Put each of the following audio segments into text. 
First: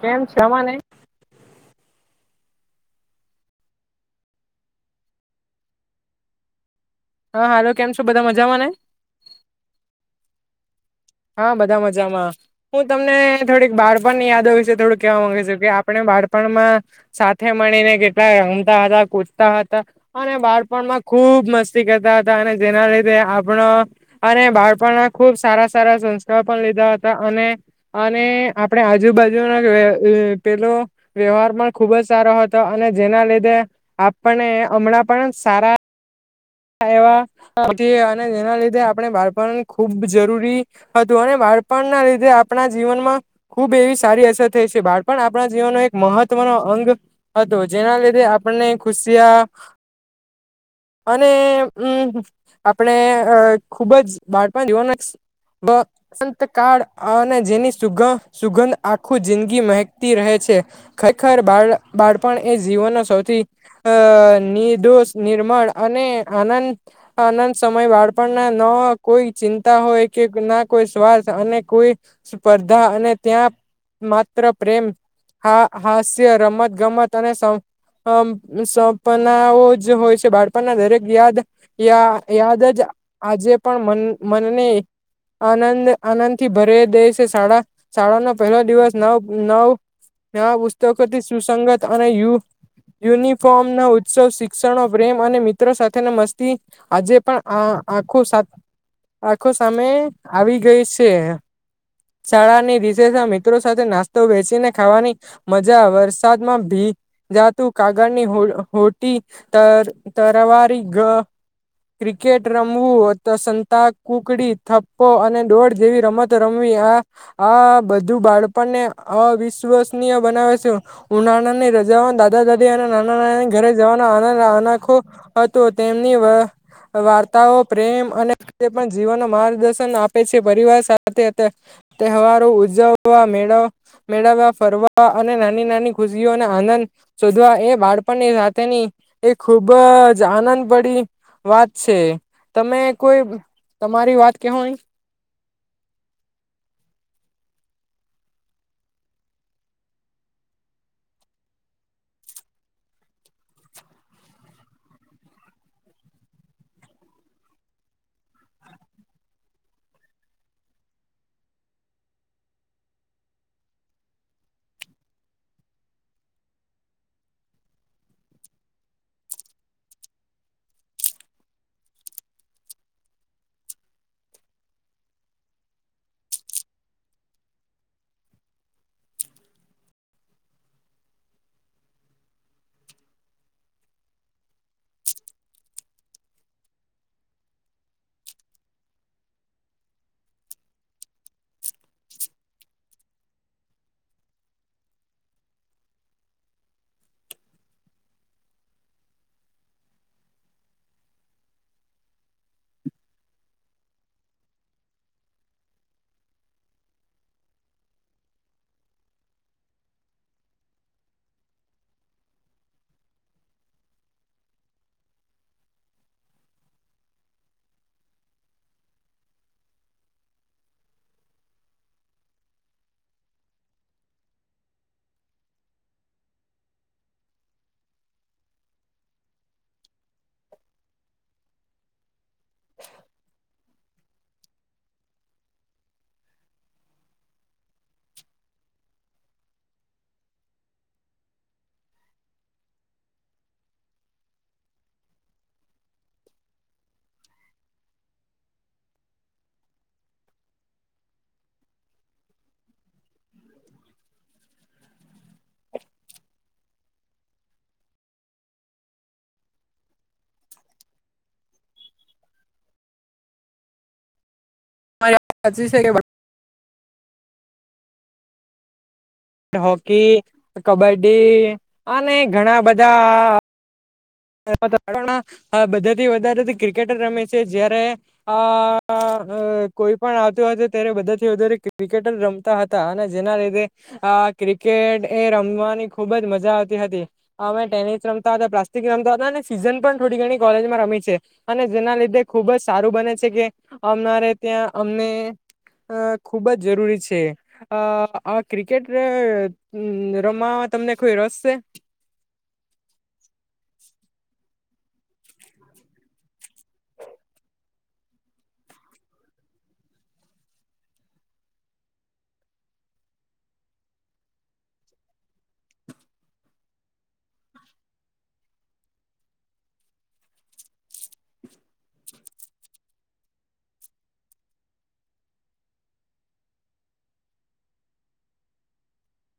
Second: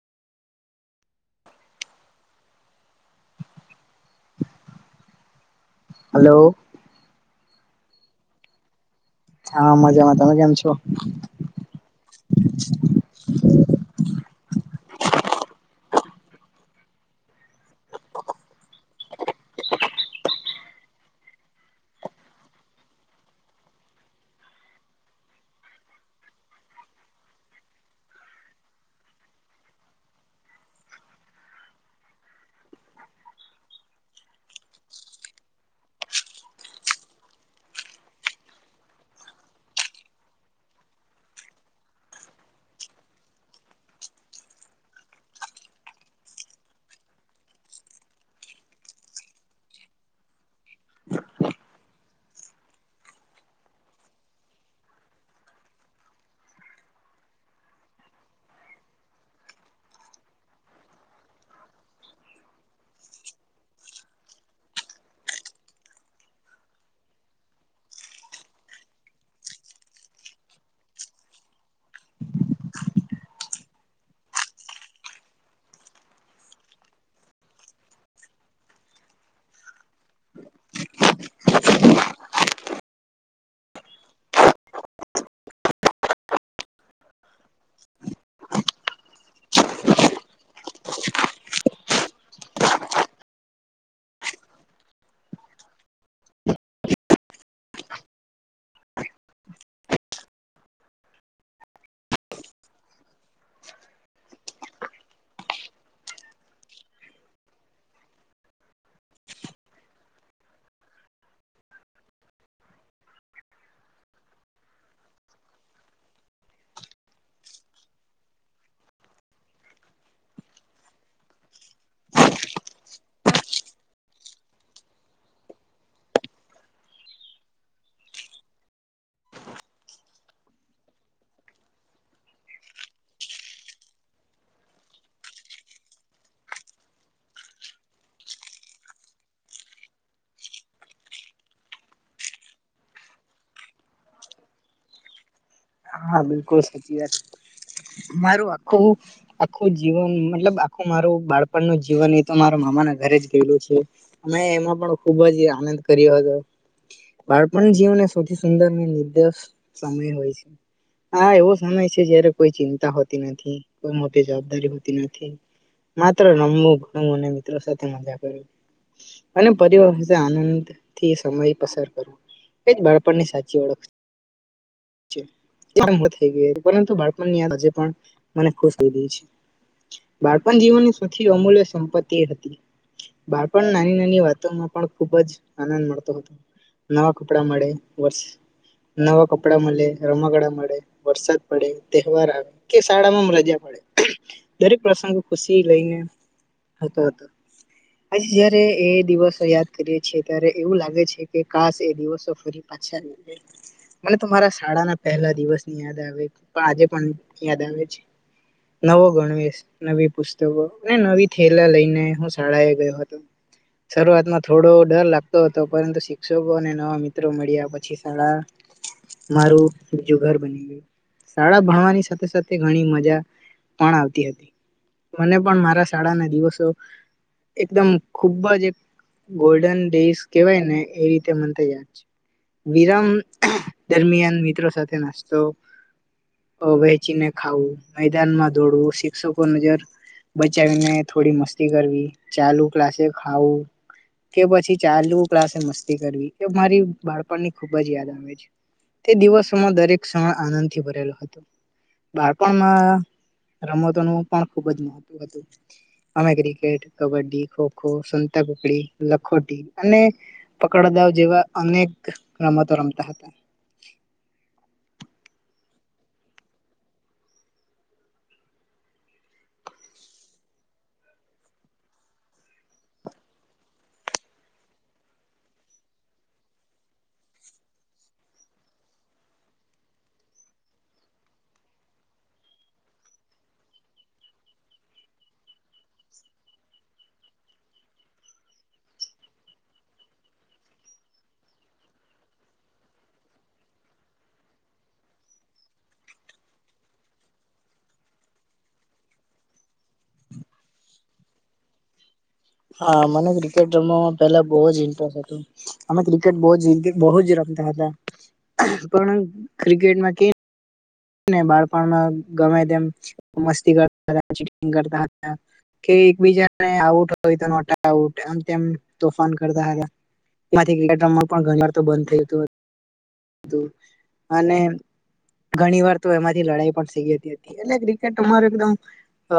કેમ છેમા ન. હલો. હા હાલો કેમ છો બધા મજામાં ને. હા મજામાં તમે કેમ છો. હા બધા મજામાં હું તમને થોડીક બાર પણની યાદ. વિ થોડું કેવા માંગે છે કે આપણે બાળપણમાં સાથે મળીને કેટલા રમતા હતાતા. અને બાળપણમાં ખુબ મસ્તી કરતા હતા અને જેના લીધે આપણા અને. બાળપણમાં ખુબ સારા. સારા સંસ્કાર પણ લીધા હતા અને અને આપણે આજુબાજુના પેલો. વ્યવહાર પણ ખુબ જ સારો હતો અને જેના લીધે આપણે હમણાં પણ સારા. એવા અને તેના લીધે આપણે બાળપણ ખુબ જરૂરી હતું અને. બાળપણ ના લીધે આપણા જીવનમાં ખુબ એવી સારી અસર થઈ છે બાળપણ આપણા જીવનનો એક મહત્વનો. અંગ હતો જેના લીધે આપણને ખુશિયા. અને હમ આપણે અ ખુબ જ બાળપણ જોવાના. વ સંત કળ અને જેની સુ સુગંધ આખું જિંદગી મહેકતી રહે છે. છે ખરેખર બાળ બાળપણ એ જીવનનો સૌથી નિર્દોષ નિર્મળ. અને આનંદ આનંદ સમય બાળપણ ના ન કોઈ ચિંતા હોય કે ના. કોઈ સ્વાર્થ અને કોઈ સ્પર્ધા અને ત્યાં માત્ર પ્રેમ. હા હાસ્ય રમત ગમત અને. અમ સપનાઓ જ હોય છે બાળ. દરેક યાદયા યાદ જ આજે પણ મનને. આનંદ આનંદથી ભરે દે છે શાળા શાળાનો પહેલો દિવસ નવ નવ. આ પુસ્તકોથી સુસંગત અને યુ. યુનિફોર્મ ના ઉત્સવ શિક્ષણો પ્રેમ. મિત્રો સાથે મસ્તી આજે પણ આખું. આખો સામે આવી ગઈ છે. શાળાની વિશેષ મિત્રો સાથે નાસ્તો વેચીને ખાવાની મજા વરસાદમાં ભી. જાતું કાગળની હોટી તરવારી ગ. ક્રિકેટ રમવું તો સંતાક કુકડી થપ્પો અને ડોળ જેવી રમત રમવી આ આ બધું બાળપણને અવિશ્વસનીય બનાવે છે, ઉનાળાને રજા દાદા દાદી અને નાના નાના ઘરે જવાનો આનંદ અનાખો હતું તેમની વ વાર્તાઓ પ્રેમ અને પણ જીવન માર્ગદર્શન આપે છે, પરિવાર સાથે તે તહેવારો ઉજજવવા મેળો મેળવવા ફરવા અને નાની નાની ખુશીઓ અને આનંદ શોધવા એ બાળપણની સાથે એ ખુબ જ આનંદ પડી વાત છે તમે કોઈ તમારી વાત કેહોય હા, બિલકુલ સાચી વાત મારું આખું આખું જીવન મતલબ આખું મારું બાળપણ નું જીવન એ તો માર અમારા ઘરે જ ગયેલું છે, અમે એમાં પણ ખુબ જ આનંદ કર્યો હતો. બાળપણ જીવને સૌથી સુંદર નિર્દષ સમય હોય છે, હા, એવો સમય છે જયારે કોઈ ચિંતા હોતી નથી કોઈ મોટી જવાબદારી હોતી નથી, માત્ર રમવું ઘણું અને મિત્રો સાથે મજા કરવી અને પરીવાર આનંદ થી સમય પસાર કરવો તેજ બાળપણની સાચી ઓળખ એમ હ થઈ ગઈ પરંતુ બાળપણની વાત હજે પણ મને ખુશ થઈ ગઈ છે બાળપણ જીવનની સૌથી અમૂલ્ય સંપત્તિ એ હતી, બાળપણ નાની નાની વાતોમાં પણ ખૂબ જ આનંદ મળતો હતો, નવા કપડા મળે વર્ષ નવા કપડા મળે રમકળા મળે વરસાદ પડે તહેવાર આવે કે શાળામાં રજા પડે, દરેક પ્રસંગ ખુશી લઈને હતો આજ જયારે એ દિવસો યાદ કરીએે છે, ત્યારે એવું લાગે છે કે કાસ એ દિવસો ફરી [unintelligible] મને તો મારા શાળા ના પહેલા દિવસ ની યાદ આવે પણ આજે પણ યાદ આવે છે, નવો ગણવેશ, નવી પુસ્તકો અને નવી થેલા લઈને હું શાળા એ ગયો હતો શરૂઆતમાં થોડો ડર લાગતો હતો, પરંતુ શિક્ષકોને નવા મિત્રો મળ્યા પછી શાળા [inaudible] મારું, જુગર બની ગયું શાળા ભણવાની સાથે સાથે ઘણી મજા પણ આવતી હતી મને પણ મારા શાળા ના દિવસો એકદમ, ખુબ જ એક ગોલ્ડન ડેઝ કેવાય ને એ રીતે મનથ છે. વિરામ દરમિયાન મિત્રો સાથે નાસ્તો વહેચીને ખાવું, મેદાનમાં દોડવું શિક્ષકો નજર બચાવીને થોડી મસ્તી કરવી ચાલુ ક્લાસે ખાવું કે પછી ચાલવું ક્લાસે મસ્તી કરવી એ મારી બાળપણની ખુબ જ યાદ આવે છે. તે દિવસોમાં દરેક ક્ષણ આનંદથી ભરેલો હતો, બાળપણમાં. રમતોનું પણ ખુબ જ મહત્વ હતું. અમે ક્રિકેટ, કબડ્ડી, ખોખો, સંતાકુકડી, લખોટી અને પકડ જેવા અનેક રમતો રમતા હતા. [unintelligible] હચી છે કે હોકી, કબડ્ડી અને ઘણા બધા [unintelligible] બધાથી વધારે ક્રિકેટર રમે છે, જયારે આ અ કોઈ પણ આવતું હતું ત્યારે, બધાથી વધારે ક્રિકેટ જ રમતા હતા, અને જેના લીધે આ ક્રિકેટ એ રમવાની ખુબ જ મજા આવતી હતી. અને ટેનિસ રમતા હતા પ્રા રમતા હતા, સીઝન પણ થોડી ઘણી કોલેજમાં રમી છે, અને જેના લીધે ખુબ જ સારું બને છે કે આવનારે ત્યાં અમને અ ખુબ જ જરૂરી છે, અ આ ક્રિકેટ અ રમવા મા તમને કોઈ રસ છે? હા, મને ક્રિકેટ રમવા પેલા બહુ જ ઇન્ટરેસ્ટ હતો. અમે ક્રિકેટ બહુ બહુ જ રમતા. [unintelligible] પણ ક્રિકેટમાં કે ને બાળપણમાં, ગમે તેમ મસ્તી કરતા હતા, કરતા હતા. કે, એકબીજાને આઉટ હોય તો નોટઆઉટ, આમ તેમ તોફાન કરતા હતા. થીમાં પણ ઘણી વાર તો બંધ થયું હતું, અને ઘણી વાર તો એમાંથી લડાઈ પણ થઈ ગતી હતી, એટલે ક્રિકેટ અમારુ એકદમ. અ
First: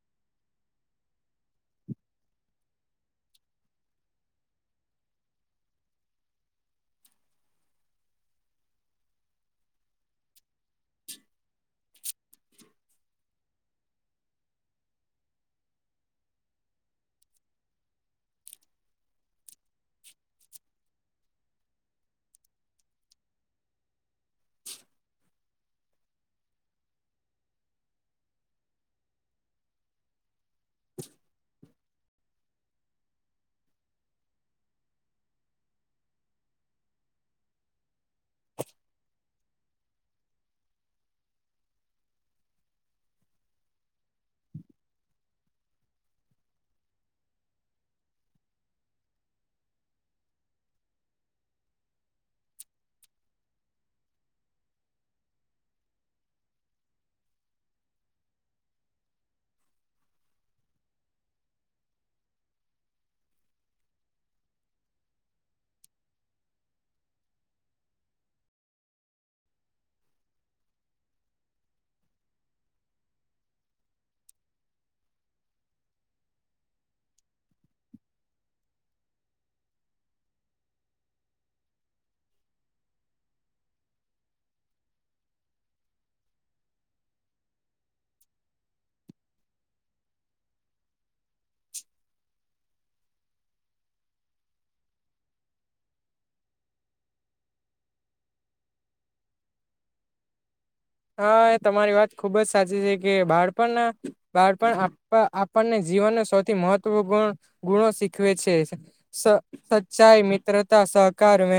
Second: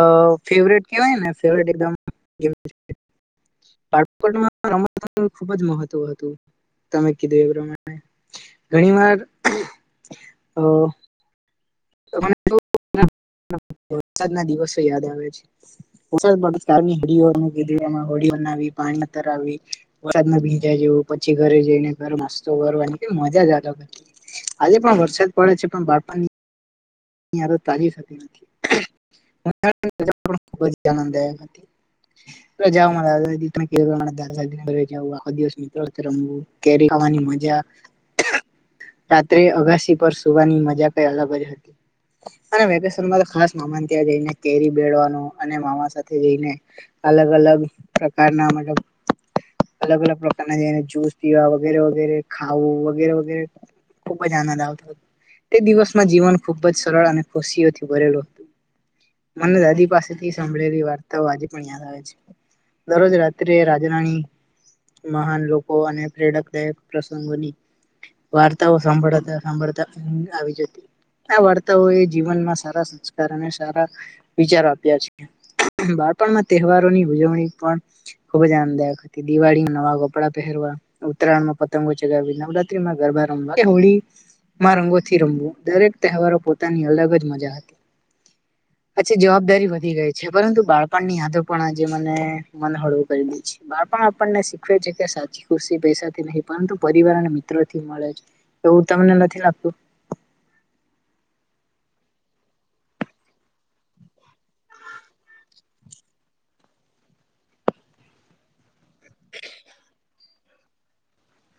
ફેવરેટ કેવાયને, ફેવરેટ એકદમ [unintelligible] રમત ખુબ જ મહત્વ હતું. તમે કીધું એ પ્રમાણે, ઘણી વાર અ [unintelligible] વરસાદ ના દિવસો યાદ આવે છે. વરસાદ હમણા કીધું, એમાં હળી ના પાણી ર આવી વરસાદ ભીંજા જવું, પછી ઘરે જઈને ઘર મસ્તો કરવાની કે મજા જ હતી. આજે પણ વરસાદ પડે છે, પણ બાળપણ તારીફતી નથી. પણ ખૂબ જ આનંદ હતી. [unintelligible] જ મારા દાદા ના ઘરે જવુ, આખો દિવસ મિત્રો રમવું, કેરી ખાવાની મજા [unintelligible] રાત્રે અગાસી પર સુવાની મજા કંઈ અલગ જ હતી. [unintelligible] અને વેકેશનમાં તો ખાસ મામા ત્યાં જઈને, કેરી બેળવાનું અને મામા સાથે જઈને અલગ અલગ પ્રકારના મતલબ અલગ અલગ પ્રકારના, જેને જૂુસ પીવા વગેરે વગેરે, ખાવું વગેરે વગેરે ખુબ આનંદ આવતો હતો. તે દિવસમાં જીવન ખુબ જ સરળ અને ખુશીઓથી ભરેલું હતું. મને દાદી પાસેથી સાંભળેલી વાર્તાઓ આજે પણ યાદ આવે છે. દરરોજ રાત્રે રાજા-રાણી મહાન લોકો અને પ્રેરકદાયક પ્રસંગ બની વાર્તાઓ સાંભળતા-સાંભળતા મજા આવી જતી. આ વાર્તાઓ એ જીવનમાં સારા સંસ્કાર અને સારા વિચારો આપ્યા છે. બાળપણમાં તહેવારો ની ઉજવણી પણ ખુબ જ આનંદદાયક હતી. દિવાળી નવા કપડાં પહેરે ઉત્તરાયણમાં પતંગો ચગાવી, નવરાત્રીમાં ગરબા રમવા, હોળી માં રંગોથી રમવું, દરેક તહેવારો પોતાની અલગ જ મજા હતી. પચ્છી જવાબદારી વધી ગઈ છે. પરંતુ બાળપણ ની યાદો પણ આજે મને મને હળવું કરી દઈ છે બાળપા આપપણ ને શીખવે છે કે સાચી ખુશી પૈસાથી નહીં, પરંતુ પરિ ને મિત્ર અહીંયા થી મલેછ એવું તમને નથી લાગતું [inaudible] હા એ તમારી વાત ખુબ જ સાચી છે. કે બાળપણ બાળપણ આપણને જીવનને સૌથી મહત્વ ગણ ગુણો શીખવે છે. સચ્ચાઈ સહકાર વ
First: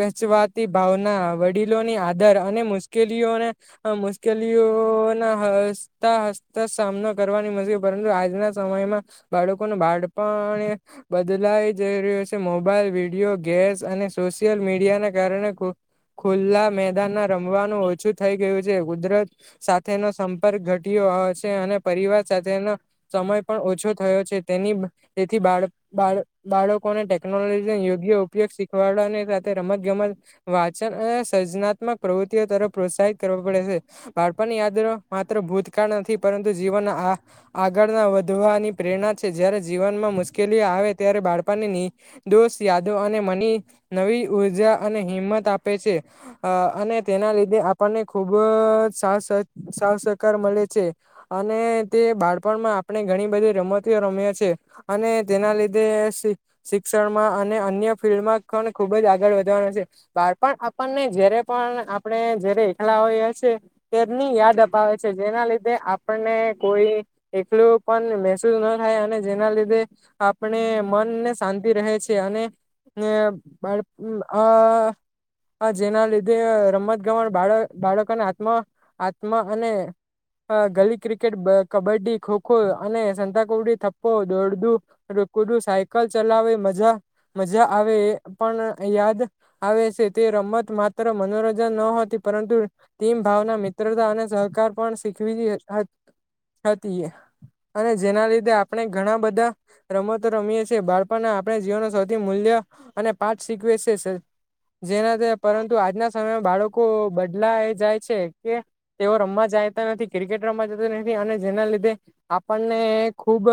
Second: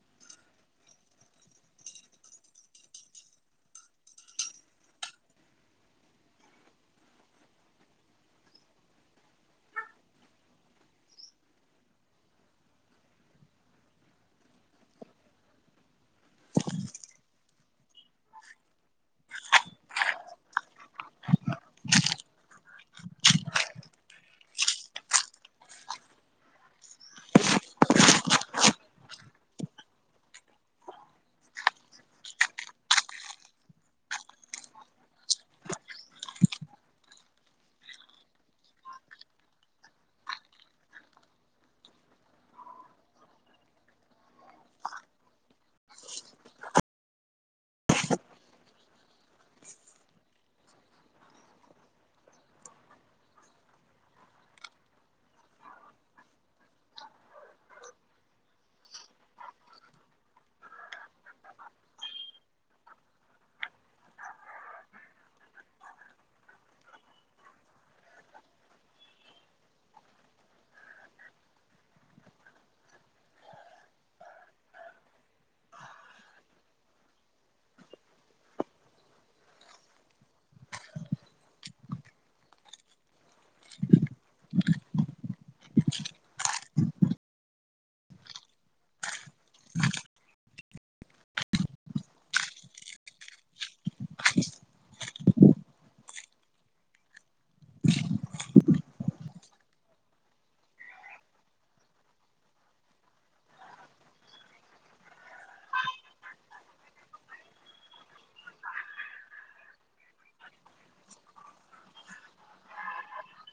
વેચવાતી ભાવના વડીલોની આદર અને મુશ્કેલીઓને આ મુશ્કેલીઓ ના હસતા હસતા સામનો કરવાની મજકે પરંતુ આજના સમયમાં બાળકોનું બાળપણ બદલાઈ જઈ રહ્યો છે. મોબાઈલ વિડીયો ગેમ પ્રેસ અને સોશિયલ મીડિયાને કારણે ખુલ્લા મેદાનમાં રમવાનું ઓછું થઈ ગયું છે. કુદરત સાથેનો સંપર્ક ઘટ્યો હોયછે. અને પરિવાર સાથેનો સમય પણ ઓછો થયો છે. તેની તેથી બાળકોને ટેકનોલોજીને યોગ્ય ઉપયોગ શીખવાડવાની સાથે રમતગમત વાચન અને સર્જનાત્મક પ્રવૃત્તિઓ તરફ પ્રોત્સાહિત કરવ પડે છે. બાળપણની યાદ માત્ર ભૂતકાળ નથી પરંતુ જીવનના આગળ વધવાની પ્રેરણા છે. જયારે જીવનમાં મુશ્કેલી આવે ત્યારે બાળપણ ને નિર્દોષ અને મની નવી ઉર્જા અને હિંમત આપે છે. અને તેના લીધે આપણને ખુબ સાથ સાથ સહકાર મળે છે. અને તે બાળપણ પણમા આપણે ઘણી બધી રમતી રમે છે. અને તેના લીધે શી શિક્ષણમાં ને અન્ય ફિલ્માં કન ખુબ જ આગળ વધવાનું છે. બાપણ આપણને જ્યારે પણ આપ પણે જયારે એક્લા હોઈએ છે. ત્યારની યાદ અપાવે છે. જેના લીધે આપણને કોઈ એકલું પણ મહેસુસ ન થાય, અને જેના લીધે આપણે મન ને શાંતિ રહે છ છે. અને ને એ બાળ અહ અ આ જેના લીધે રમત ગમત બાળ બાળકોને આત્મ આત્મ અને અ ગલી ક્રિકેટ, બ કબડ્ડી, ખોખો અને સંતાકુકડી, થપ્પો, દોડદું કુડું સાયકલ ચલાવે મજા મજા આવે. પણ યાદ આવે છે તે રમત માત્ર મનોરંજન ન હતી. પરંતુ ટીમ ભાવના, મિત્રતા અને સહકાર પણ શીખવી હ હત હતી એ. અને જેના લીધે આપણે ઘણા બધા રમતો રમીએ છીએ. બાળપણના આપણે જીવનનો સૌથી મૂલ્ય અને પાઠ શીખવે છે. જેના થી પરંતુ આજના સમયમાં બાળક કો બદલાયે જાય છે. કે તેઓ રમવા જાયતા નથી. ક્રિકેટ રમવા જતા નથી. અને જેના લીધે આપણને ખુબ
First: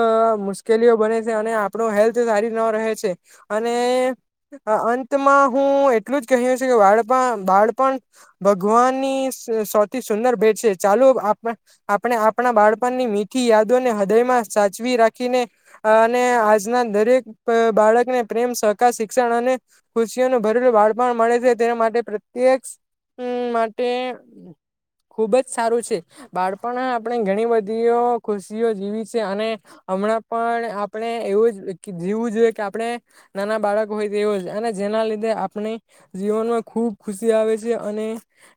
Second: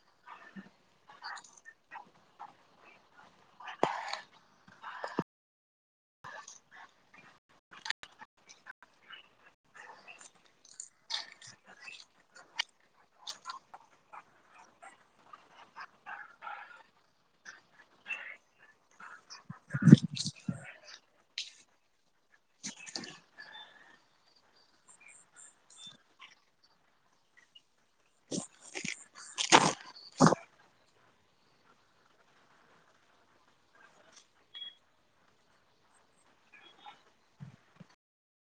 મુશ્કેલીઓ બને છે. અને આપણ હેલ્થ સારી રીતનો રહે છે. અને અ અંતમાં હું એટલું જ કહ્યું છુ કે બાળપણ વાળપણ ભગવાન ની સ સૌથી સુંદર ભેટ છે ચાલો આપને આપણે આપણા બાળપણની મીઠી યાદોને હૃદયમાં સાચવી રાખીને, અને આજના દરેક બ બાળક ને પ્રેમ સહકાર શિક્ષણ અને, ખુશીઓ નુ ભરેલું બાળપણ મળે છે તે માટે પ્રત્યેક હમ્મ માટે ખુબ જ સારું છે, બાળપણ આપણે ઘણી બધીઓ ખુશીઓ જીવી છે અને હમણાં પણ આપણે એવું જ જીવું જોઈએ કે આપણે, નાના બાળક હોય એવો જ અને જે ના લીધે આપણે, જીવન માં ખુબ ખુશી આવે છે અને,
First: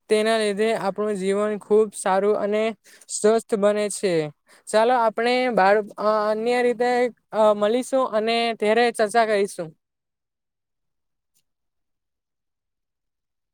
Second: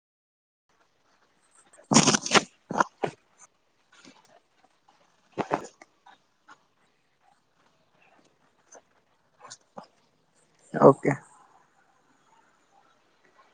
તેના લીધે આપણું જીવન ખુબ સારું અને સ્વસ્થ બને છે. એ ચાલો આપણે બાળ અ અન્ય રીતે અ મળીશું અને ત્યારે ચર્ચા કરીશું. ઓકે.